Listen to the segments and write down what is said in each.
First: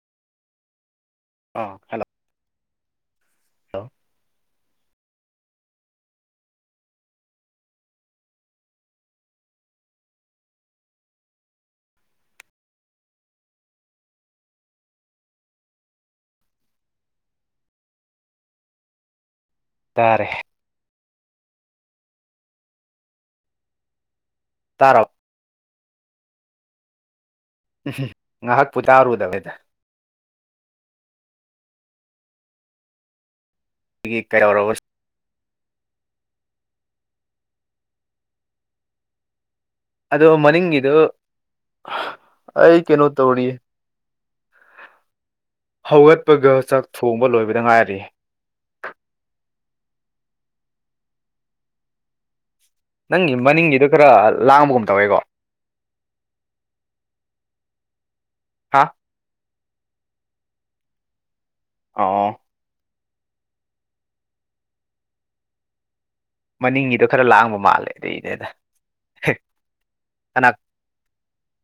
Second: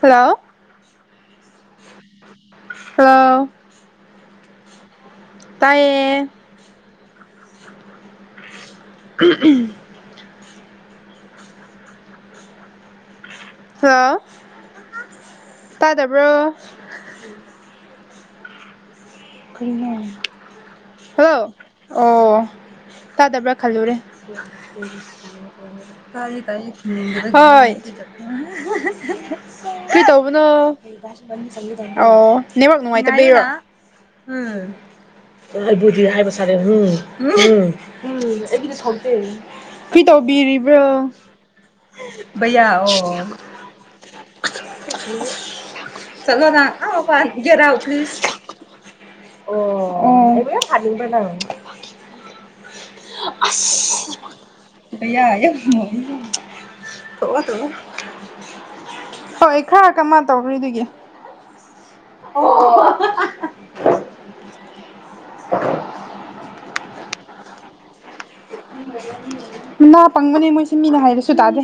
hello ꯑꯥ hello hello ꯇꯥꯏꯌꯦ ꯎꯃꯝ ꯍꯜꯂꯣ ꯇꯥꯗꯕ꯭ꯔꯣ ꯇꯥꯔꯦ ꯍꯜꯂꯣ ꯑꯣ ꯇꯥꯗꯕ꯭ꯔꯥ ꯈꯜꯂꯨꯔꯦ ꯇꯥꯔꯕ ꯍꯣꯏ [inaudible] ꯉꯥꯏꯍꯥꯛꯄꯨ ꯇꯥꯔꯨꯗꯕꯅꯤꯗ ꯀꯔꯤ ꯇꯧꯕꯅꯣ ꯑꯣ ꯅꯦꯕꯥꯛ ꯅꯨꯡꯉꯥꯏꯇꯕꯤꯔꯣ ꯑꯩꯒꯤ ꯎꯝ ꯀꯩꯗꯧꯔꯕ [unintelligible] ꯎꯝ ꯎꯝ ꯀꯨꯏ ꯑꯗꯣ ꯃꯅꯤꯡꯒꯤꯗꯨ ꯇꯧꯕꯤꯔꯤꯕ꯭ꯔꯣ ꯚꯩꯌꯥ ꯑꯩ ꯑꯣ ꯀꯩꯅꯣ ꯇꯧꯔꯤ ꯍꯧꯒꯠꯄꯒ ꯆꯂꯣꯗ ꯆꯥꯛ ꯊꯣꯡꯕ ꯑꯥꯎꯄꯒꯦ ꯂꯣꯏꯕꯗ ꯔꯥꯎ ꯉꯥꯏꯔꯤ ꯄ꯭ꯂꯤꯁ ꯑꯣ ꯑꯩꯕꯨꯥ ꯐꯜꯨꯡꯕ ꯅꯪꯒꯤ ꯑ ꯃꯅꯤꯡꯒꯤꯗꯣ ꯈꯔ ꯂꯥꯡꯕꯒꯨꯝ ꯇꯧꯋꯦꯀꯣ ꯩꯌꯥ [unintelligible] ꯍꯥ ꯍꯣꯏ ꯈꯔ ꯀꯃꯥꯏꯅ ꯇꯧꯔꯤ ꯑꯗꯨꯒꯤ ꯑ [unintelligible] [inaudible] ꯃꯅꯤꯡꯒꯤꯗꯣ ꯈꯔ ꯂꯥꯡꯕ ꯃꯥꯜꯂꯦ ꯑꯗꯨꯗꯩꯅꯦꯗ ꯅꯥ ꯄꯪꯕꯅꯦ ꯃꯣꯏꯁꯦ ꯃꯤꯅ ꯍꯥꯏꯕꯁꯨ ꯇꯥꯗꯦ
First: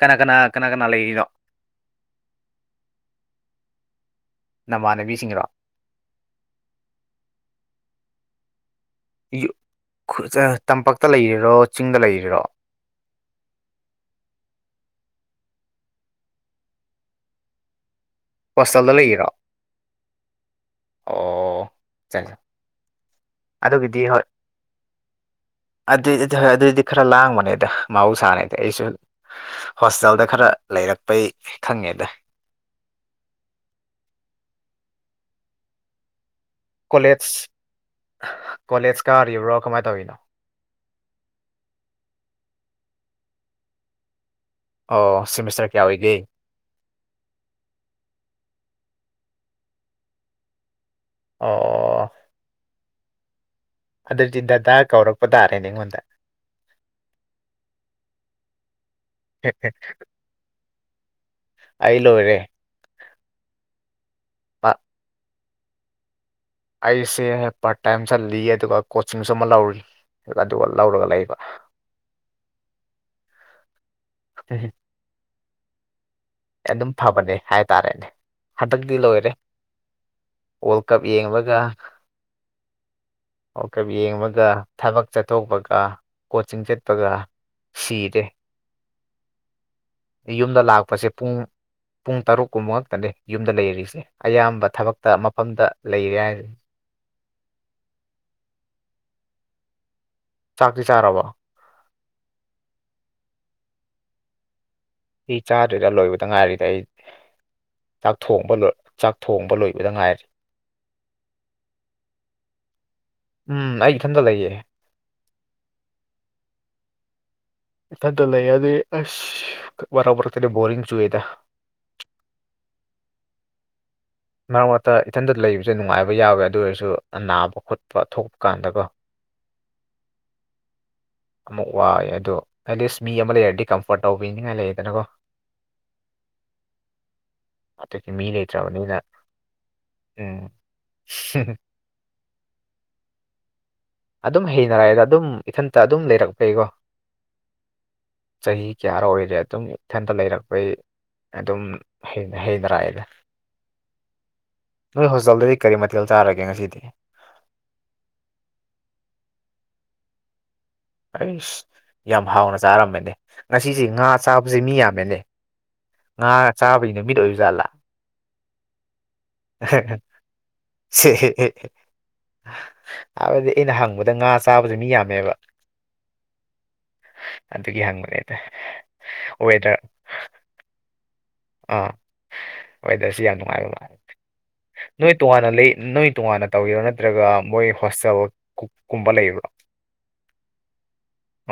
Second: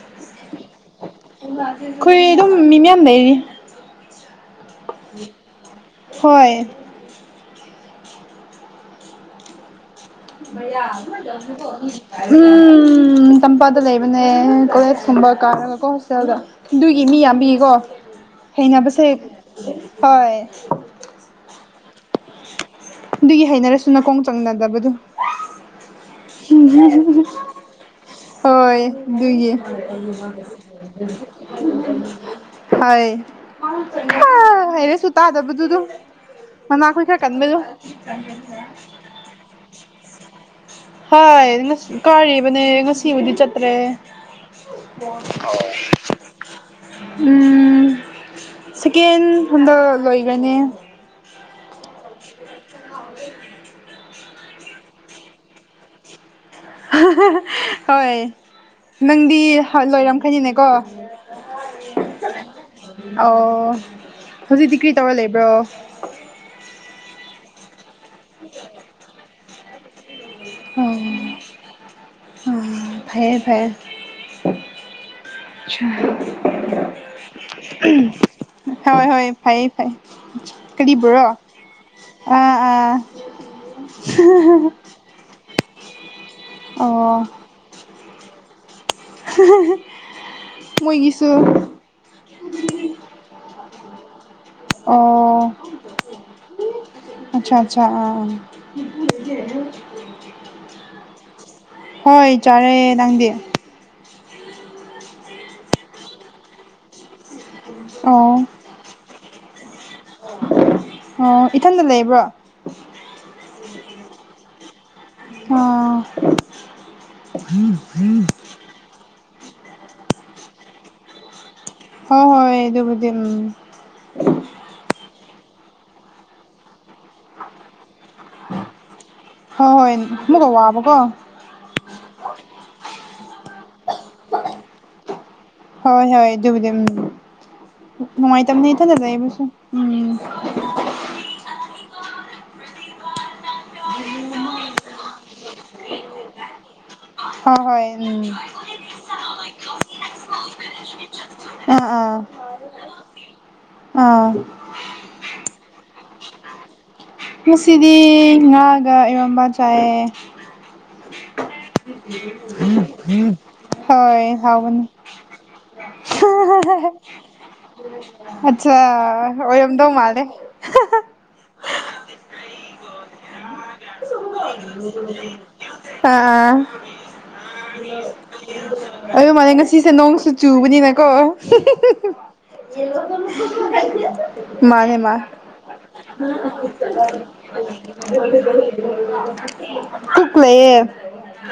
ꯀꯅꯥ ꯀꯅꯥ ꯀꯅꯥ ꯀꯅꯥ ꯂꯩꯔꯤꯅꯣ ꯑꯗꯨꯝ ꯃꯤ ꯃꯌꯥꯝ ꯂꯩꯔꯤ ꯅꯃꯥꯟꯅꯕꯤꯁꯤꯡꯔꯣ ꯍꯣꯏ [unintelligible] ꯇꯝꯄꯥꯛꯇ ꯂꯩꯔꯤꯔꯣ ꯆꯤꯡꯗ ꯂꯩꯔꯤꯔꯣ ꯎꯝ ꯇꯥꯝꯄꯥꯗ ꯂꯩꯕꯅꯦ ꯀꯣꯂꯦꯖꯀꯨꯝꯕ ꯀꯥꯔꯒꯀꯣ ꯍꯣꯁꯇꯦꯜꯒ ꯑꯗꯨꯒꯤ ꯃꯤ ꯌꯥꯝꯕꯤꯌꯦꯀꯣ ꯍꯦꯅ ꯍꯣꯁꯇꯦꯜꯗ ꯄꯁꯦ ꯂꯩꯔꯤꯔꯣ ꯍ ꯑꯣ ꯆꯪ ꯑꯗꯨꯒꯤ ꯍꯩꯅꯔꯁꯨ ꯅꯀꯣꯡ ꯆꯪꯅꯗꯕꯗꯨ ꯑꯗꯨꯏꯗꯤ ꯍꯣꯏ ꯑꯗꯨꯏꯗꯤ ꯈꯔ ꯂꯥꯡꯕꯅꯦꯗ ꯃꯍꯧꯁꯥꯅꯦꯗꯤ ꯍꯣꯏ ꯑꯩꯁꯨ ꯑꯗꯨꯒꯤ ꯍꯣꯁꯇꯦꯜꯗ ꯈꯔ ꯂꯩꯔꯛꯄꯩ ꯈꯪꯉꯦꯗ ꯍꯅꯦ ꯁꯨ ꯇꯗꯗꯨ ꯇꯨ ꯃꯅꯅꯥꯈꯣꯏ ꯀꯌꯥ ꯀꯣꯂꯦꯖ ꯀꯗꯗꯣ ꯀꯣꯂꯦꯖ ꯀꯥꯔꯤꯕ꯭ꯔꯣ ꯀꯃꯥꯏ ꯇꯧꯔꯤꯅꯣ ꯍꯥꯏ ꯉꯁꯤ ꯀꯥꯔꯤꯕꯅꯦ ꯉꯁꯤꯕꯨꯗꯤ ꯆꯠꯇ꯭ꯔꯦ ꯑꯣ ꯁꯤꯃꯤꯁꯇꯔ ꯀꯌꯥ ꯑꯣꯏꯒꯦ [unintelligible] ꯎꯝ ꯁꯦꯀꯦꯟ ꯍꯟꯗ ꯂꯣꯏꯈ꯭ꯔꯅꯦ ꯑꯣ [inaudible] ꯑꯗꯨꯗꯤ ꯗꯗꯥ ꯀꯧꯔꯛꯄ ꯇꯥꯔꯦꯅꯦ ꯑꯩꯉꯣꯟꯗ ꯍꯣꯏ ꯅꯪꯗꯤ ꯂꯣꯏꯔꯝꯈꯩꯅꯤꯅꯦꯀꯣ ꯑꯂꯣꯔꯦ ꯑꯣ ꯍꯧꯖꯤꯛꯇꯤ ꯀ꯭ꯔꯤ ꯇꯧꯔ ꯂꯩꯕ꯭ꯔꯣ ꯑꯩꯁꯦ ꯄꯥꯔꯠ ꯇꯥꯏꯝ ꯆꯠꯂꯤ ꯑꯗꯨꯒ ꯀꯣꯆꯤꯡꯁꯨ ꯑꯃ ꯂꯧꯔꯤ ꯑꯗꯨꯒ ꯂꯧꯔꯒ ꯂꯩꯕ ꯑꯣ ꯐꯔꯦ ꯐꯔꯦ ꯑꯗꯨꯝ ꯐꯕꯅꯦ ꯍꯥꯏꯇꯥꯔꯦꯅꯦ ꯍꯟꯗꯛꯇꯤ ꯍꯣꯏ ꯍꯣꯏ ꯂꯣꯏꯔꯦ ꯐꯩꯌꯦ ꯐꯩꯌꯦ ꯋꯥꯔꯜ ꯀꯞ ꯀꯔꯤꯕꯨꯔꯣ ꯌꯦꯡꯂꯒ ꯑꯥ ꯑꯥ ꯑꯣꯀ ꯌꯦꯡꯉꯒ ꯊꯕꯛ ꯆꯠꯊꯣꯛꯄꯒ ꯀꯣꯆꯤꯡ ꯆꯠꯄꯒ ꯑꯣ ꯁꯤꯔꯦ ꯌꯨꯝꯗ ꯂꯥꯛꯄꯁꯦ ꯃꯣꯏꯣꯏꯒꯤ ꯄꯨꯡ ꯄꯨꯡ ꯇꯔꯨꯛ ꯀꯨꯃ ꯉꯛꯇꯅꯦ ꯌꯨꯝꯗ ꯂꯩꯔꯤꯁꯦ ꯑꯌꯥꯝꯕ ꯊꯕꯛꯇ ꯃꯐꯝꯗ ꯂꯩꯔꯦ ꯍꯥꯏꯔꯤꯅꯦ ꯑꯆꯥ ꯑꯆꯥ ꯑꯥꯥ ꯆꯥꯛꯇꯤ ꯆꯥꯔꯕꯣ ꯍꯣꯏ ꯆꯥꯔꯦ ꯅꯪꯗꯤ ꯁꯤ ꯆꯥꯗꯣꯏꯗ ꯂꯣꯏꯕꯗ ꯉꯥꯏꯔꯤꯗ ꯑꯩ ꯆꯥꯛ ꯑꯣ ꯊꯣꯡꯕ ꯂ ꯆꯥꯛ ꯊꯣꯡꯕ ꯂꯣꯏꯕꯗ ꯉꯥꯏꯔꯦ ꯑꯣ ꯏꯊꯟꯗ ꯂꯩꯕ꯭ꯔꯣ ꯎꯝ ꯑꯩ ꯏꯊꯟꯇ ꯂꯩꯌꯦ ꯑ ꯊꯟꯗ ꯂꯩ ꯑꯗꯨ ꯑ ꯔꯕꯔ ꯣꯔꯤꯡꯁꯨꯨꯋꯗ ꯍꯣꯏ ꯍꯣꯏ ꯑꯩꯗꯨꯕꯨꯗꯤ ꯎꯝ ꯃꯔꯛ ꯃꯔꯛꯇ ꯏꯊꯟꯇ ꯂꯩꯕꯁꯦ ꯅꯨꯡꯉꯥꯏꯕ ꯌꯥꯎꯋꯦ ꯑꯗꯨ ꯑꯣꯏꯔꯁꯨ ꯑ ꯅꯥꯕ ꯈꯣꯠꯄ ꯊꯣꯛꯄ ꯀꯥꯟꯗꯀꯣ ꯍꯣꯏ ꯃꯨ ꯀ ꯋꯥꯕꯣ ꯀꯣ ꯑꯃꯨꯛ ꯋꯥꯏ ꯑꯗꯣ ꯑꯦꯠꯂꯤꯁ ꯃꯤ ꯑꯃ ꯂꯩꯔꯗꯤ ꯀꯝꯐꯣꯔꯠ ꯇꯧꯕꯤꯅꯤꯡꯉꯥꯏ ꯂꯩꯌꯦꯗꯅꯀꯣ ꯍꯣꯏ ꯍꯣꯏ ꯑꯗꯨꯕꯨꯗꯤ ꯎꯝ ꯑꯗꯨꯗꯤ ꯃꯤ ꯅꯨꯡꯉꯥꯏꯇꯝꯅꯤ ꯂꯩꯇ꯭ꯔꯕꯅꯤꯅ ꯏꯊꯟꯇ ꯂꯩꯕꯁꯨ ꯎꯝ ꯑꯗꯨꯝ ꯍꯩꯅꯔꯛꯑꯦꯗ ꯑꯗꯨꯝ ꯏꯊꯟꯇ ꯑꯗꯨꯝ ꯂꯩꯔꯛꯄꯩꯀꯣ ꯍꯣꯏ ꯍꯣꯏ ꯎꯝ ꯆꯍꯤ ꯀꯌꯥꯔ ꯑꯣꯏꯔꯦ ꯑꯗꯨꯝ ꯏꯊꯟꯇ ꯂꯩꯔꯛꯄꯩ ꯑꯗꯨꯝ ꯑꯥ ꯑꯥ ꯍꯩꯗꯔꯥꯑꯗ ꯑꯥ ꯅꯣꯏ ꯍꯣꯁꯇꯦꯜꯗꯗꯤ ꯀꯔꯤ ꯃꯊꯦꯜ ꯆꯥꯔꯒꯦ ꯉꯁꯤꯗꯤ ꯉꯁꯤꯗꯤ ꯉꯥꯒ ꯏꯔꯣꯝꯕ ꯆꯥꯏꯑꯌꯦ ꯑꯩꯁ ꯌꯥꯝ ꯍꯥꯎꯅ ꯆꯥꯔꯝꯕꯅꯦ ꯉꯁꯤꯁꯦ ꯉꯥ ꯆꯥꯕꯕꯖꯦ ꯃꯤ ꯌꯥꯝꯃꯦꯅꯦ ꯉꯥ ꯆꯥꯕꯒꯤ ꯅꯨꯃꯤꯠ ꯑꯣꯏꯕꯖꯥꯠꯂꯥ ꯑꯆꯥ ꯑꯣꯏꯔꯝꯗꯧ ꯃꯥꯜꯂꯦ ꯑꯍꯦ ꯍꯥꯏꯕꯗꯤ ꯑꯩꯅ ꯍꯪꯕꯗ ꯉꯥ ꯆꯥꯕꯖꯤ ꯃꯤ ꯌꯥꯝꯃꯦꯕ ꯑ ꯑ ꯑꯗꯨꯒꯤ ꯍꯪꯕꯅꯦꯗ ꯑꯗꯨ ꯃꯥꯅꯦ ꯋꯦꯗꯔ ꯉꯁꯤꯁꯦ ꯅꯣꯡꯁꯨ ꯆꯨꯕꯅꯤꯅꯥꯀꯣ ꯑꯥ ꯋꯦꯗꯔꯁꯤ ꯌꯥꯝ ꯅꯨꯡꯉꯥꯏꯕ ꯃꯥꯜꯂꯦ [unintelligible] ꯃꯥꯅꯦ ꯅꯣꯏ ꯃꯥ ꯇꯣꯉꯥꯟꯅ ꯂꯩ ꯅꯣꯏ ꯇꯣꯉꯥꯟꯅ ꯇꯧꯔꯤꯔꯣ ꯅꯠꯇ꯭ꯔꯒ ꯃꯣꯏ ꯍꯣꯁꯇꯦꯜ ꯀꯨ- ꯀꯨꯝꯕ ꯂꯩꯕ꯭ꯔꯣ [unintelligible] ꯀꯨꯛ ꯂꯩꯌꯦ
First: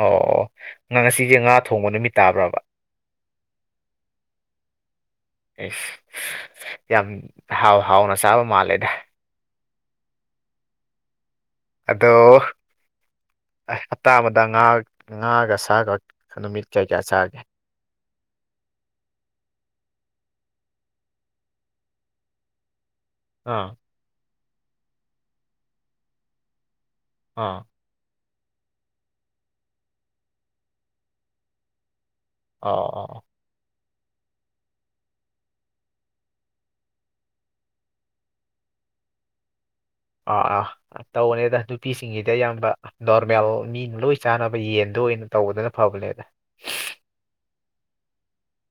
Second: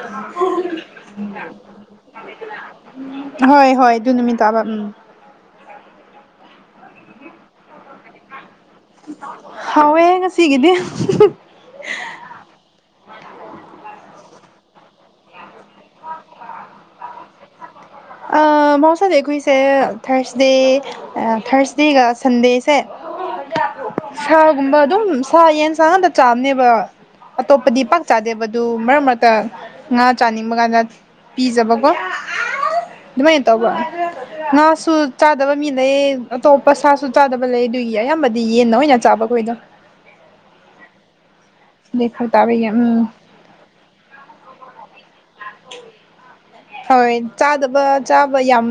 ꯑꯣ ꯉ- ꯉꯁꯤꯁꯦ ꯉꯥ ꯊꯣꯡꯕ ꯅꯨꯃꯤꯠ ꯇꯥꯕ꯭ꯔꯕ ꯍꯣꯏ ꯍꯣꯏ ꯑꯗꯨ ꯅꯨꯃꯤꯠ ꯇꯥꯕ ꯎꯝ ꯑꯩꯁ ꯌꯥꯝ ꯍꯥꯎ ꯍꯥꯎꯅ ꯆꯥꯕ ꯃꯥꯜꯂꯦꯗ ꯍꯥꯎꯌꯦ ꯉꯥꯁꯤꯒꯤꯗꯤ ꯑꯗꯣ ꯑꯩ ꯍꯞꯇꯥ ꯑꯃꯗ ꯉꯥ ꯉꯥꯡꯒꯁ ꯁꯥꯒ ꯅꯨꯃꯤꯠ ꯀꯌꯥ ꯀꯌꯥ ꯆꯥꯔꯒꯦ ꯑ ꯃꯍꯧꯁꯥꯅꯥ ꯑꯩꯈꯣꯏꯁꯦ ꯊꯔꯁꯗꯦ ꯊꯔꯁꯗꯦꯒ ꯁꯟꯗꯦ ꯁꯥ ꯑꯥ ꯁꯥꯒꯨꯝꯕ ꯑꯗꯨꯝ ꯁꯥ ꯌꯦꯟꯁꯥꯡꯗ ꯆꯥꯕꯅꯦꯕ ꯑꯥ ꯑꯇꯣꯞꯄꯗꯤ ꯄꯥꯛ ꯆꯥꯗꯦꯕꯗꯨ ꯃꯔꯛ ꯃꯔꯛꯇ ꯉꯥ ꯆꯥꯅꯤꯡꯕ ꯀꯥꯟꯗ ꯄꯤꯖꯕꯀꯣ ꯑꯣ ꯑꯣ ꯑꯗꯨꯃꯥꯏ ꯇꯧꯕ ꯉꯥꯁꯨ ꯆꯥꯗꯕ ꯃꯤ ꯂꯩ ꯑꯇꯣꯞꯄ ꯁꯥꯁꯨ ꯆꯥꯗꯕ ꯂꯩ ꯑꯗꯨꯒꯤ ꯑꯌꯥꯝꯕꯗꯤ ꯌꯦꯟꯅ ꯑꯣꯏꯅ ꯆꯥꯕꯈꯣꯏꯗꯣ ꯑꯥ ꯑꯥ ꯇꯧꯕꯅꯦꯗ ꯑꯗꯨꯏ ꯅꯨꯄꯤꯁꯤꯡꯒꯤꯗꯤ ꯐꯔꯛ ꯇꯥꯕꯒꯤ ꯑꯌꯥꯝꯕ ꯎꯝ ꯅꯣꯔꯃꯦꯜ ꯃꯤꯅ ꯂꯣꯏ ꯆꯥꯅꯕ ꯌꯦꯟꯗꯣ ꯑꯣꯏꯅ ꯇꯧꯕꯗꯅ ꯐꯕꯅꯦꯗ ꯍꯣꯏ ꯆꯥꯗꯕ ꯆꯥꯕ ꯌꯥꯝ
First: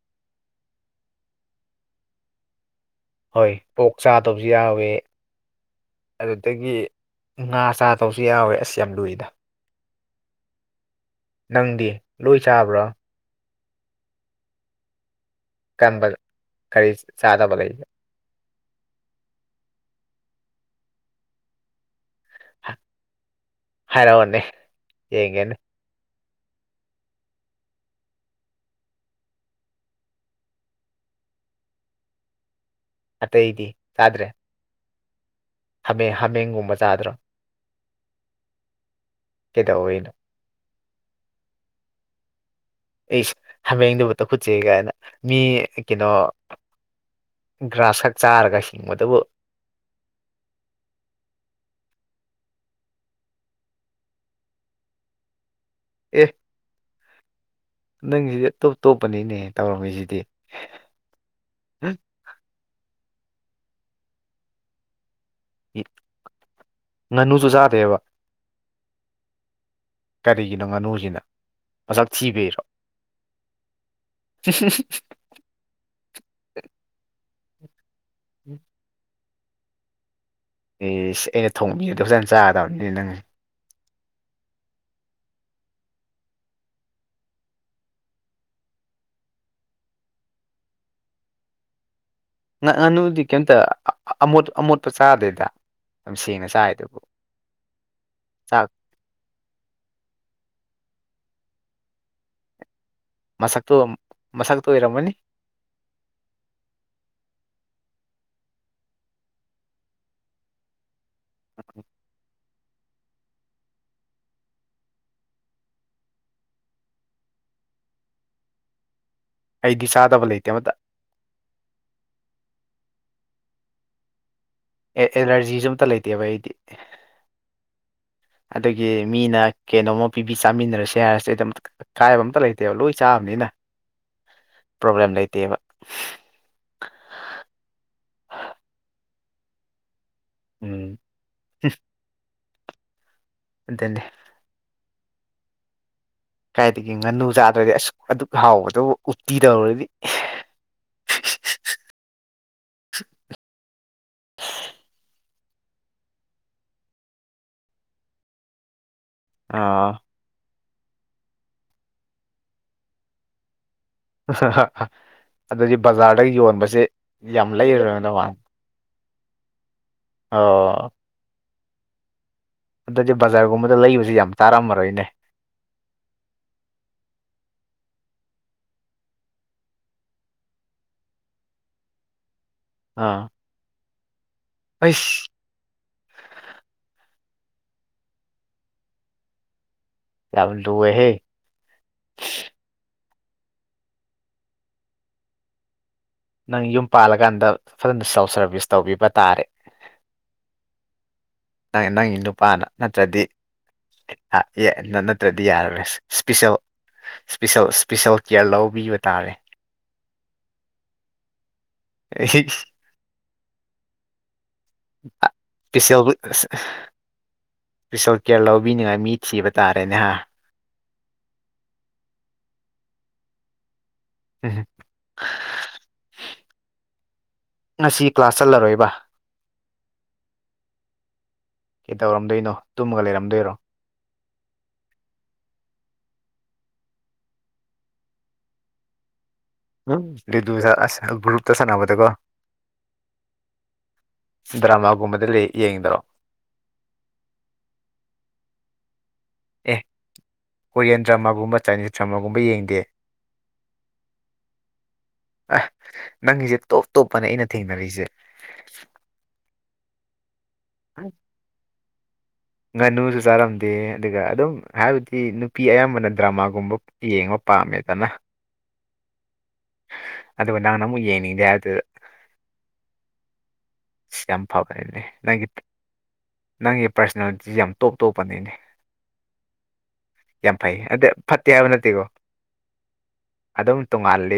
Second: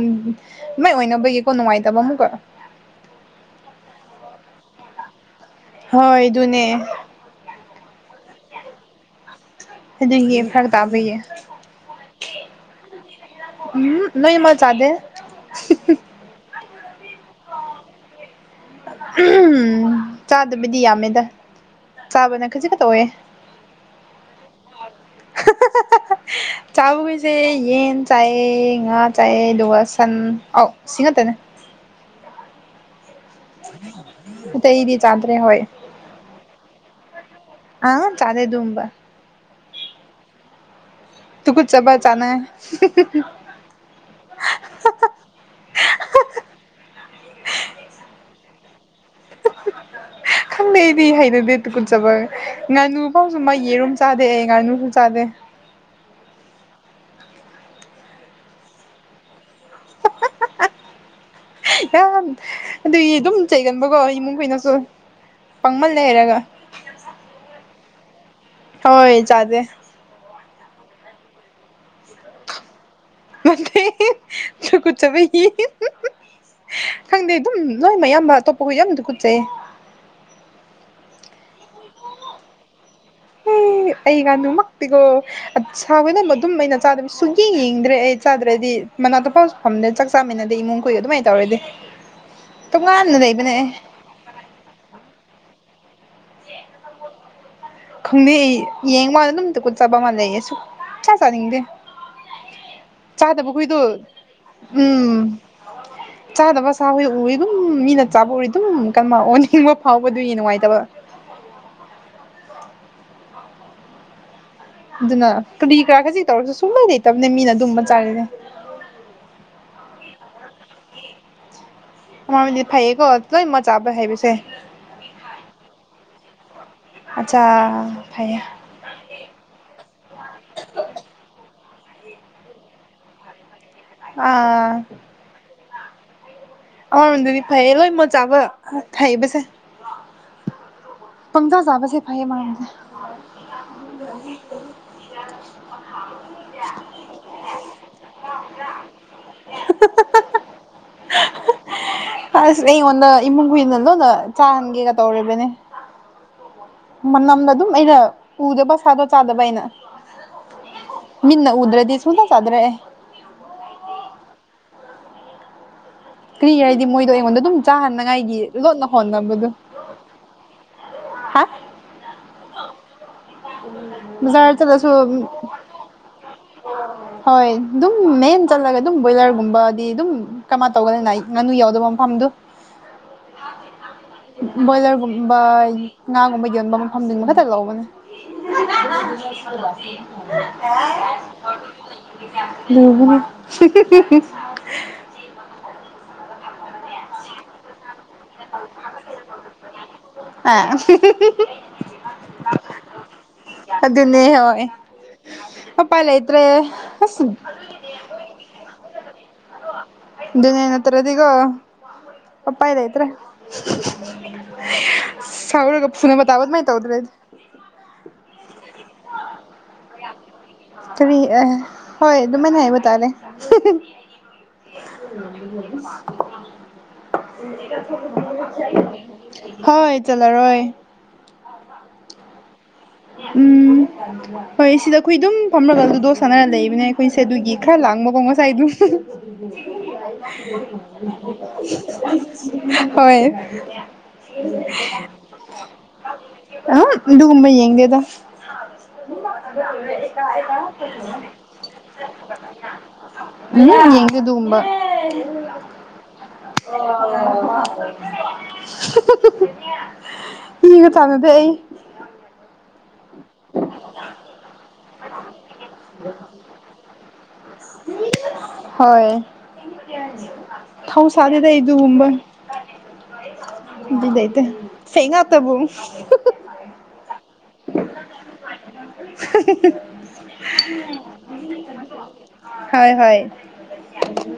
ꯃꯣꯏ ꯑꯣꯏꯅꯕꯒꯤꯀꯣ ꯅꯨꯡꯉꯥꯏꯇꯕ ꯑꯃꯨꯛꯀ ꯍꯣꯏ ꯄꯣꯛ ꯆꯥꯗꯕꯖꯨ ꯌꯥꯎꯋꯦ ꯍꯣꯏ ꯑꯗꯨꯅꯦ ꯑꯗꯨꯗꯒꯤ ꯉꯥ ꯆꯥ ꯇꯧꯁꯨ ꯌꯥꯎꯋꯦ ꯑꯁ ꯌꯥꯝ ꯂꯨꯏꯗ ꯑꯗꯨꯒꯤ ꯐꯔꯛ ꯇꯥꯕꯩꯌꯦ ꯅꯪꯗꯤ ꯂꯣꯏ ꯆꯥꯕ꯭ꯔꯣ ꯎꯝ ꯅꯣꯏꯃꯥ ꯆꯥꯗꯦ ꯀꯟꯕ ꯀꯔꯤ ꯆꯥꯗꯕ ꯂꯩꯒꯦ ꯑꯍꯥꯝ ꯆꯥꯗꯕꯤꯗꯤ ꯌꯥꯝꯃꯦꯗ ꯆꯥꯕꯅ ꯈꯖꯤꯛ ꯍꯥ- ꯈꯛꯇ ꯑꯣꯏꯦ ꯍꯥꯏꯔꯛꯑꯣꯅꯦ ꯌꯦꯡꯒꯦꯅꯦ ꯍꯥ ꯍꯥ ꯍꯥ ꯆꯥꯕꯈꯣꯏꯁꯦ ꯌꯦꯟ ꯆꯥꯏꯌꯦ ꯉꯥ ꯆꯥꯏꯌꯦ ꯑꯗꯨꯒ ꯁꯟ ꯑꯣꯛ ꯁꯤ ꯉꯥꯛꯇꯅꯦ ꯑꯇꯩꯗꯤ ꯆꯥꯗ꯭ꯔꯦ ꯆꯩꯗꯤ ꯆꯥꯗ꯭ꯔꯦ ꯍꯣꯏ ꯍꯥꯃꯦ ꯍꯥꯃꯦꯡꯒꯨꯝꯕ ꯆꯥꯗ꯭ꯔꯣ ꯑꯪ ꯆꯥꯗꯦ ꯗꯨꯒꯨꯝꯕ ꯀꯩꯗꯧꯔꯤꯅꯣ ꯇꯨꯒꯨꯠꯆꯕ ꯖꯥꯠꯅꯦ ꯏꯁ ꯍꯥꯃꯦꯡꯗꯨꯕꯨ ꯇꯀꯨꯠꯆꯩ ꯒꯥꯏꯅ ꯃꯤ ꯀꯩꯅꯣ ꯒ꯭ꯔꯥꯁ ꯈꯛ ꯆꯥꯔꯒ ꯍꯤꯡꯕꯗꯨꯕꯨ [unintelligible] ꯈꯪꯗꯦ ꯑꯩꯗꯤ ꯍꯩꯅꯗꯦ ꯇꯨꯀꯨꯠꯆꯕ ꯉꯥꯅꯨ ꯐꯥꯎꯁꯨ ꯃꯥ ꯌꯦꯔꯨꯝ ꯆꯥꯗꯦ ꯑꯦ ꯉꯥꯅꯨꯁꯨ ꯆꯥꯗꯦ ꯑꯦ ꯅꯪꯖꯤꯗꯤ ꯑꯇꯣꯞꯇꯣꯞꯄꯅꯤꯅꯦ ꯇꯧꯔꯝꯃꯤꯁꯤꯗꯤ ꯌꯥꯝ ꯑꯗꯨꯒꯤ ꯑꯗꯨꯝ ꯆꯩꯒꯟꯕꯀꯣ ꯏꯃꯨꯡꯈꯣꯏꯅꯁꯨ ꯏ- ꯄꯪꯃꯜꯂꯦ ꯍꯩꯔꯒ ꯉꯥꯅꯨꯁꯨ ꯆꯥꯗꯦꯕ ꯍꯣꯏ ꯆꯥꯗꯦ ꯀꯔꯤꯒꯤꯅꯣ ꯉꯥꯅꯨꯖꯤꯅ ꯃꯁꯛ ꯊꯤꯕꯩꯔꯣ ꯅꯠꯇꯦ [unintelligible] ꯈꯪꯗꯦ ꯑꯗꯨꯝ ꯂꯣꯏꯃꯌꯥꯝꯕ ꯑꯇꯣꯞꯄ ꯈꯣꯏ ꯌꯥꯝ ꯇꯨꯀꯨꯠꯆꯩꯌꯦ ꯏꯁ ꯑꯩꯅ ꯊꯣꯡꯕꯤꯕꯗ ꯐꯖꯅ ꯆꯥꯒꯗꯕꯅꯤꯅꯦ ꯅꯪ ꯍꯩ ꯑꯩ ꯉꯥꯅꯨꯃꯛꯇꯤꯀꯣ ꯑꯠꯁ ꯍꯥꯎꯋꯦꯅ ꯃꯗꯨꯝ ꯑꯩꯅ ꯆꯥꯗꯕꯩ ꯁꯨꯛꯌꯦꯡ ꯌꯦꯡꯗ꯭ꯔꯦ ꯑꯩ ꯆꯥꯗ꯭ꯔꯗꯤ ꯃꯅꯥꯛꯇꯐꯥꯎ ꯐꯝꯗꯦ ꯆꯥꯛ ꯆꯥꯃꯤꯟꯅꯗꯦ ꯏꯃꯨꯡ ꯈꯣꯏꯒ ꯑꯗꯨꯃꯥꯏ ꯇꯧꯔꯗꯤ ꯉꯥ ꯇꯣꯉꯥꯟꯅ ꯉꯥꯅꯨꯗꯤ ꯂꯩꯕꯅꯦ ꯀꯩꯝꯇ ꯑꯩ ꯑ ꯑꯃꯣꯠ ꯑꯃꯣꯠꯄ ꯆꯥꯗꯦꯗ ꯌꯥꯝ ꯁꯦꯡꯅ ꯆꯥꯏꯗꯨꯕꯨ ꯈꯪꯗꯦ ꯆꯥꯛ ꯌꯦꯡꯕꯗ ꯑꯗꯨꯝ ꯇꯨꯀꯨꯠꯆꯕ ꯑꯃ ꯂꯩꯌꯦ ꯁꯨꯛꯆꯥ ꯆꯥꯅꯤꯡꯗꯦ ꯆꯥꯗꯕ ꯃꯁꯛꯇꯣ ꯍꯣꯏꯗꯣ ꯃꯁꯛꯇꯣ ꯑꯣꯏꯔꯝꯃꯅꯤ ꯎꯝ ꯆꯥꯗꯕ ꯁꯥꯍꯣꯏ ꯎꯋꯦ ꯑꯗꯨꯝ ꯃꯤꯅ ꯆꯥꯕ ꯎꯔ‌ꯦ ꯑꯗꯨꯝ ꯀꯝꯃ ꯑꯣꯅꯤꯡꯕ ꯐꯥꯎꯕꯗꯨꯏ ꯅꯨꯡꯉꯥꯏꯇꯕ [unintelligible] ꯑꯗꯨꯅ ꯀꯔꯤ ꯀꯔꯥ ꯈꯖꯤꯛ ꯇꯧꯔꯁꯨ ꯁꯨꯡꯂꯧ ꯂꯩꯇꯕꯅꯦ ꯃꯤꯅ ꯑꯗꯨꯝꯕ ꯆꯥꯔꯗꯤ ꯑꯩꯗꯤ ꯆꯥꯗꯕ ꯂꯩꯇꯦ ꯑꯃꯇ ꯃꯥꯎꯗꯤ ꯐꯩꯌꯦꯀꯣ ꯂꯣꯏꯃꯛ ꯆꯥꯕ ꯍꯥꯏꯕꯁꯦ ꯑꯦ ꯑꯦꯂꯔꯖꯤꯖꯨ ꯑꯝꯇ ꯂꯩꯇꯦꯕ ꯑꯩꯗꯤ ꯑꯁꯥ ꯐꯩꯌꯦ ꯑꯗꯨꯒꯤ ꯃꯤꯅ ꯀꯩꯅꯣꯝꯃ ꯄꯤꯕꯤ ꯆꯥꯃꯤꯟꯅꯔꯁꯦ ꯍꯥꯏꯔꯁꯨ ꯑꯗꯨꯝ ꯀꯥꯏꯕ ꯑꯝꯇ ꯂꯩꯇꯦꯕ ꯂꯣꯏ ꯆꯥꯕꯅꯤꯅ ꯑꯥ ꯑꯝ ꯂꯩꯇꯦꯕ ꯑꯃꯔꯣꯝꯗꯗꯤ ꯐꯩꯌꯦ ꯂꯣꯏꯃꯛ ꯆꯥꯕ ꯍꯩꯕꯁꯦ ꯎꯝ ꯄꯪꯆꯥ ꯆꯥꯕꯁꯦ ꯐꯩꯌꯦ ꯑꯃꯔꯣꯝꯗꯤ ꯑꯗꯨꯅꯦ ꯀꯥꯏꯗꯒꯤ ꯉꯥꯅꯨ ꯆꯥꯗ꯭ꯔꯗꯤ ꯑꯁ ꯑꯗꯨꯛ ꯍꯥꯎꯕꯗꯨꯕꯨ ꯎꯇꯤ ꯇꯧꯔꯗꯤ ꯑꯁ ꯑꯩꯉꯣꯟꯗ ꯏꯃꯨꯡ ꯈꯣꯏꯅ ꯂꯣꯏꯅ ꯆꯥꯍꯟꯒꯦꯒ ꯇꯧꯔꯤꯕꯅꯦ ꯃꯅꯝꯗ ꯑꯗꯨꯝ ꯑꯩꯅ ꯎꯗꯕ ꯁꯥꯗ ꯆꯥꯗꯕ ꯑꯩꯅ ꯑꯥ ꯃꯤꯠꯅ ꯎꯗ꯭ꯔꯗꯤ ꯁꯨꯡꯆꯥ ꯆꯥꯗ꯭ꯔꯦ ꯑꯩ ꯑꯗꯨꯗꯤ ꯕꯖꯥꯔ ꯀꯩꯔꯤ ꯍꯥꯏꯗꯤ ꯃꯣꯏꯗꯣ ꯑꯩꯉꯣꯟꯗ ꯑꯗꯨꯝ ꯃꯥꯜꯂꯦ ꯆꯥꯍꯟꯅꯉꯥꯏꯒꯤ ꯂꯣꯠꯅ ꯍꯣꯠꯅꯕꯗꯣ ꯑꯣ ꯍꯥ [unintelligible] ꯑꯗꯨꯗꯤ ꯕꯖꯥꯔꯕꯧ ꯕꯖꯥꯔ ꯆꯠꯂꯁꯨ ꯍꯣꯏ ꯑꯗꯨꯝ ꯃꯦꯟ ꯆꯠꯂꯒ ꯑꯗꯨꯝ ꯕꯣꯏꯂꯔꯒꯨꯝꯕꯗꯤ ꯑꯗꯨꯝ ꯀꯃꯥꯏ ꯇꯧꯒꯅꯤꯅꯥꯏ ꯉꯥꯅꯨ ꯌꯥꯎꯗꯕ ꯃꯐꯝꯗꯨ ꯑꯥ ꯑꯩꯁ ꯕꯣꯏꯂꯔꯒꯨꯝꯕ ꯉꯥꯒꯨꯝꯕ ꯌꯣꯟꯕ ꯃꯐꯝ ꯈꯛꯇ ꯂꯧꯕꯅꯦ [unintelligible] ꯌꯥꯝ ꯂꯨꯢꯍꯦ [inaudible] ꯅꯪ ꯌꯨꯝ ꯄꯥꯜꯂꯀꯥꯟꯗ ꯐꯖꯅ ꯁꯦꯜꯐ ꯁꯔꯚꯤꯁ ꯇꯧꯕꯤꯕ ꯇꯥꯔꯦ ꯑꯥ ꯅꯪ ꯅꯪꯒꯤ ꯅꯨꯄꯥꯅ ꯅꯠꯇ꯭ꯔꯗꯤ ꯑꯗꯨꯅꯦ ꯑ ꯍꯣꯏ ꯑꯦ ꯅ ꯅꯠꯇ꯭ꯔꯗꯤ ꯌꯥꯔꯔꯣꯏ ꯁ ꯎꯄꯥꯏ ꯂꯩꯇ꯭ꯔꯦ ꯁ꯭ꯄꯤꯁꯦꯜ ꯑꯁ ꯁ꯭ꯄꯤꯁꯦꯜ ꯁ꯭ꯄꯤꯁꯦꯜ ꯀ꯭ꯌꯥꯔ ꯂꯧꯕꯤꯕ ꯇꯥꯔꯦ ꯑꯗꯨꯅ‌ꯦ‌ ꯅꯠꯇꯔꯥꯗꯤꯀꯣ ꯎꯄꯥꯏ ꯂꯩꯇ꯭ꯔꯦ ꯁꯥꯎꯔꯒ ꯐꯨꯅꯕ ꯇꯥꯕ ꯑꯗꯨꯃꯥꯏ ꯇꯧꯗꯔꯥꯗꯤ ꯏꯁꫭꯔ ꯀꯦꯌꯔ ꯂꯧꯕꯤꯅꯤꯉꯥꯏ ꯃꯤ ꯊꯤꯕ ꯇꯥꯔꯦꯅꯦꯍꯥ ꯀꯔꯤ ꯑ ꯍꯣꯏ ꯑꯗꯨꯃꯥꯏꯅ ꯍꯥꯏꯕ ꯇꯥꯔꯦ ꯎ [inaudible] ꯎꯝ ꯉꯁꯤ ꯀ꯭ꯂꯥꯁ ꯆꯠꯂꯔꯣꯏꯕ ꯍꯣꯏ ꯆꯠꯂꯔꯣꯏ ꯀꯩ ꯇꯧꯔꯝꯗꯣꯏꯅꯣ ꯎꯝ ꯍꯣꯏ ꯁꯤꯗ ꯑꯩꯈꯣꯏ ꯑꯗꯨꯝ ꯐꯝꯃꯒ ꯑꯗꯨꯗꯣ ꯁꯥꯟꯅꯔ ꯂꯩꯕꯅꯦ ꯑꯩꯈꯣꯏꯁꯦ ꯑꯗꯨꯒꯤ ꯈꯔ ꯂꯥꯡꯕꯀꯣ ꯉꯁꯥꯏ ꯑꯗꯨꯝ ꯂꯨꯗꯨꯗ ꯑꯁ ꯒ꯭ꯔꯨꯞꯇ ꯁꯥꯟꯅꯕꯗꯀꯣ ꯍꯣꯏ ꯗ꯭ꯔꯃꯥꯒꯨꯝꯕꯗ ꯌꯦꯡꯗ꯭ꯔꯣ ꯑꯨꯝ ꯑꯗꯨꯒꯨꯝꯕ ꯌꯦꯡꯗꯦꯗ ꯑꯦ ꯀꯣꯔꯤꯌꯟ ꯗ꯭ꯔꯃꯥꯒꯨꯝꯕ ꯆꯥꯏꯅꯤꯁ ꯗ꯭ꯔꯃꯥꯒꯨꯝꯕ ꯌꯦꯡꯗꯦ ꯑꯗꯨ ꯑꯦ [inaudible] ꯎꯝ ꯌꯦꯡꯗꯦ ꯑꯗꯨꯒꯨꯝꯕ ꯑ ꯅꯪꯁꯦ ꯇꯣꯞ ꯇꯣꯞꯄꯅꯦ ꯑꯩꯅ ꯊꯦꯡꯅꯔꯤꯁꯦ ꯃꯤꯒꯥ ꯆꯥꯅꯗꯦ ꯑꯩ ꯉꯥꯅꯨꯁꯨ ꯆꯥꯔꯝꯗꯦ ꯑꯗꯨꯒ ꯑꯗꯨꯝ ꯍꯥꯏꯕꯗꯤ ꯅꯨꯄꯤ ꯑꯌꯥꯝꯕꯅ ꯗ꯭ꯔꯃꯥꯒꯨꯝꯕ ꯌꯦꯡꯉ ꯍꯣꯏ ꯑꯗꯨꯒ ꯅꯪꯅ ꯑꯃꯨꯛ ꯊꯥꯎ ꯌꯦꯡꯅꯤꯡꯗꯦ ꯁꯥꯗꯦꯗ ꯑꯩ ꯍꯥꯏꯕꯗꯨꯗ ꯑꯗꯨꯒꯨꯝꯕ ꯕꯤꯠ ꯑꯁ ꯌꯥꯝ ꯂꯩꯇꯦ ꯐꯕꯅꯤꯅꯦ ꯐꯦꯡ ꯅꯪꯒꯤ ꯉꯥꯛꯇꯕꯨ ꯅꯪꯒꯤ ꯄꯥꯔꯁꯅꯦꯜꯂꯤꯇꯤꯁꯤ ꯌꯥꯝ ꯇꯣꯞ ꯇꯣꯞꯄꯅꯤꯅꯦ [inaudible] ꯌꯥꯝ ꯐꯩ ꯑꯗ ꯐꯠꯇꯦ ꯍꯥꯏꯕ ꯅꯠꯇꯦꯀꯣ ꯍꯣꯢ ꯍꯣꯢ ꯑꯗꯨꯝ ꯇꯣꯉꯥꯜꯂꯤ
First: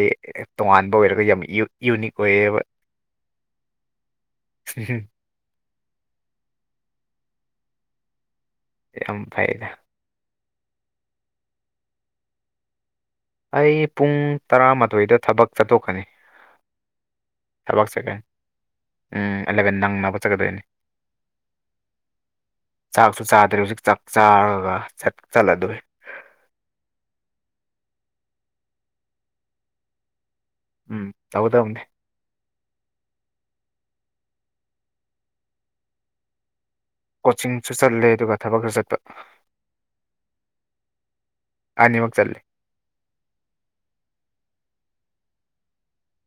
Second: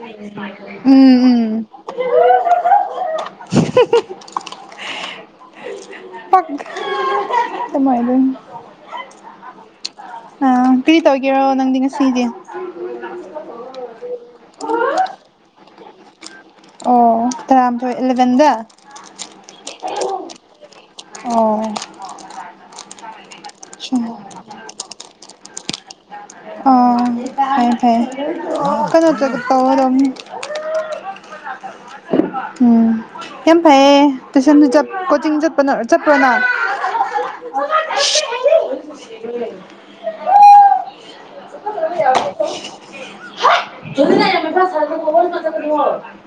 ꯇꯣꯉꯥꯟꯕ ꯎꯝ ꯑꯣꯏꯔꯒ ꯌꯥꯝ ꯎꯝ ꯌꯨ- ꯌꯨꯅꯤꯛ ꯑꯣꯏꯌꯦꯕ [inaudible] ꯍꯨꯝ [inaudible] ꯄꯒ [inaudible] ꯃꯥꯏ ꯑꯗꯨ [inaudible] ꯌꯥꯝ ꯐꯩꯗ ꯑ ꯀꯔꯤ ꯇꯧꯒꯦꯔꯣ ꯅꯪꯗꯤ ꯉꯁꯤꯗꯤ ꯎ [inaudible] ꯑꯩ ꯄꯨꯡ ꯇꯔꯥꯃꯥꯊꯣꯏꯗ ꯊꯕꯛ ꯆꯠꯊꯣꯛꯀꯅꯤ ꯑꯣ ꯊꯕꯛ ꯇꯔꯥꯃꯊꯣꯏ ꯆꯠꯀꯅꯤ ꯏꯂꯚꯦꯟꯗ ꯎꯝ ꯑꯦꯂꯕꯦꯟ ꯅꯪꯅꯕ ꯆꯠꯀꯗꯣꯏꯅꯤ ꯑꯣ ꯆꯥꯛꯁꯨ ꯆꯥꯗ꯭ꯔꯦ ꯍꯧꯖꯤꯛ ꯆꯥꯛ ꯆꯥꯔꯒ ꯆꯠꯂꯗꯣꯏꯅꯦ ꯑꯣ ꯐꯩꯌꯦ ꯐꯩꯌꯦ ꯀꯩꯅꯣ ꯇꯧ ꯎꯝ ꯇꯥꯎꯒꯗꯧꯅꯤ ꯎꯝ ꯌꯥꯝ ꯐꯩꯌꯦ ꯇꯨꯏꯁꯟ ꯀꯣꯆꯤꯡ ꯆꯠꯄ ꯆꯠꯄ꯭ꯔꯣ ꯅꯪ ꯀꯣꯆꯤꯡꯁꯨ ꯆꯠꯂꯦ ꯑꯗꯨꯒ ꯊꯕꯛꯁꯨ ꯆꯠꯄ [inaudible] ꯑꯅꯤꯃꯛ [unintelligible] [unintelligible]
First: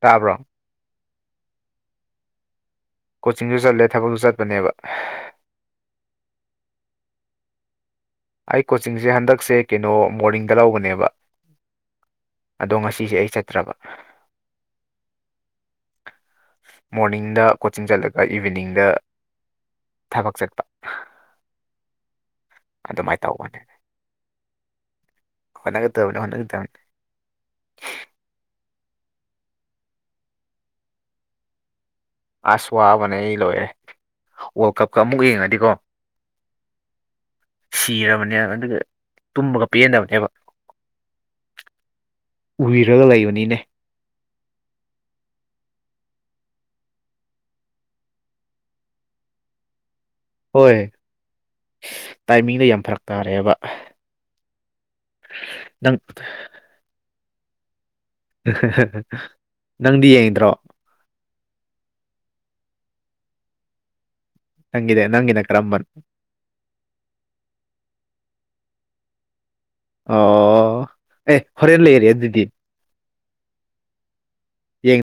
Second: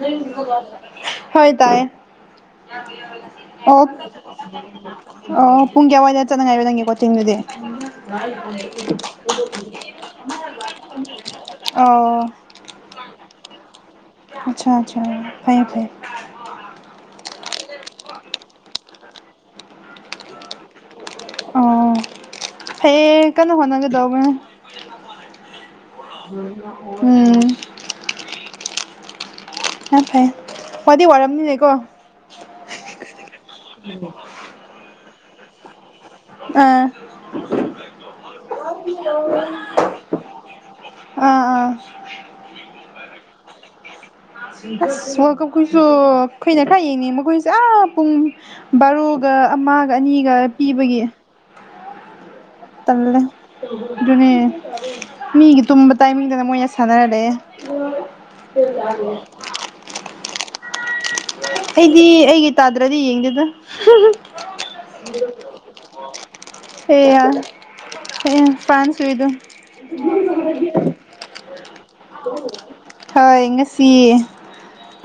ꯇꯥꯕ꯭ꯔꯣ ꯍ ꯇꯥꯏ ꯀꯣꯆꯤꯡꯁꯨ ꯑꯣ ꯆꯠꯂꯦ ꯊꯕꯛꯁꯨ ꯆꯠꯄꯅꯦꯕ ꯑꯣ ꯄꯨꯡ ꯀ ꯑꯋꯥꯏꯗ ꯆꯠꯅꯉꯥꯏꯕ ꯅꯪꯉꯦꯀꯣ ꯇꯤꯟꯗꯨꯗꯤ ꯕꯣꯔꯗꯤꯡꯗ ꯂꯧꯕꯅꯦꯕ ꯑꯣ ꯑꯗꯣ ꯉꯁꯤꯁꯦ ꯑꯩ ꯆꯠꯇ꯭ꯔꯕ ꯑꯆꯥ ꯑꯆꯥ ꯐꯌꯦ ꯐꯩꯦ ꯃꯣꯔꯅꯤꯡꯗ ꯀꯣꯆꯤꯡ ꯆꯠꯂꯒ ꯏꯚꯤꯅꯤꯡꯗ ꯊꯕꯛ ꯆꯠꯄ ꯑꯣ ꯑꯗꯨꯃꯥꯏꯅ ꯐꯩꯌꯦ ꯀꯟꯅ ꯇꯧꯕꯅꯦ ꯍꯣꯠꯅꯒꯗꯧꯕꯅꯤ ꯍꯣꯠꯅꯥꯀꯗꯕꯅꯤ ꯍꯣꯠꯅꯀꯥꯗꯕꯅꯤ ꯎꯝ ꯑꯥ ꯐꯩ ꯋꯥꯗꯤ ꯋꯥꯔꯝꯅꯤꯅꯦ ꯀꯣ ꯑꯁ ꯋꯥꯕꯅ ꯑꯩ ꯂꯣꯏꯔꯦ ꯋꯥꯔꯜ ꯀꯞꯀ ꯑꯃꯨꯛ ꯌꯦꯡꯉꯗꯤꯀꯣ ꯑꯥ ꯁꯤꯔꯕꯅꯦ ꯑꯗꯨꯒꯤ ꯇꯨꯝꯕꯒ ꯄꯦꯟꯗꯕꯅꯦꯕ ꯑꯥ ꯑꯥ ꯎꯏꯔꯒ ꯂꯩꯕꯅꯤꯅꯦ ꯑꯁ ꯋꯥꯔꯜ ꯀꯞꯈꯣꯏꯁꯨ ꯀꯩꯅ ꯈꯥꯏꯌꯦꯡꯅꯦ ꯃꯈꯣꯏꯁꯦ ꯑꯥ ꯄꯨꯡ ꯕꯥꯔꯣꯒ ꯑꯃꯒ ꯑꯅꯤꯒ ꯄꯤꯕꯒꯤ ꯇꯥꯏ ꯃꯤ ꯂꯩ ꯌꯥꯝ ꯐꯔꯛ ꯇꯂꯦ ꯇꯥꯔꯦꯕ ꯑꯗꯨꯅꯦ ꯃꯤꯒꯤ ꯇꯨꯝꯕ ꯅꯪ ꯇꯥꯏꯃꯤꯡꯗꯅ ꯃꯣꯏ ꯁꯅꯔ ꯂꯩ ꯅꯪꯗꯤ ꯌꯦꯡꯗ꯭ꯔꯣ ꯑꯩꯗꯤ ꯑꯩꯒꯤ ꯇꯥꯗ꯭ꯔꯗꯤ ꯌꯦꯡꯗꯦꯗꯅ ꯅꯪꯗꯦ ꯅꯪꯤꯟ ꯀ꯭ꯔꯝꯕꯟ ꯍ ꯌꯥꯔ ꯄꯁꯨꯕꯤꯗꯨ ꯑꯣ ꯑꯦ ꯍꯣꯔꯦꯟ ꯂꯩꯔꯦ ꯑꯗꯨꯗꯤ ꯍꯣꯏ ꯉꯁꯤ ꯌꯦꯡ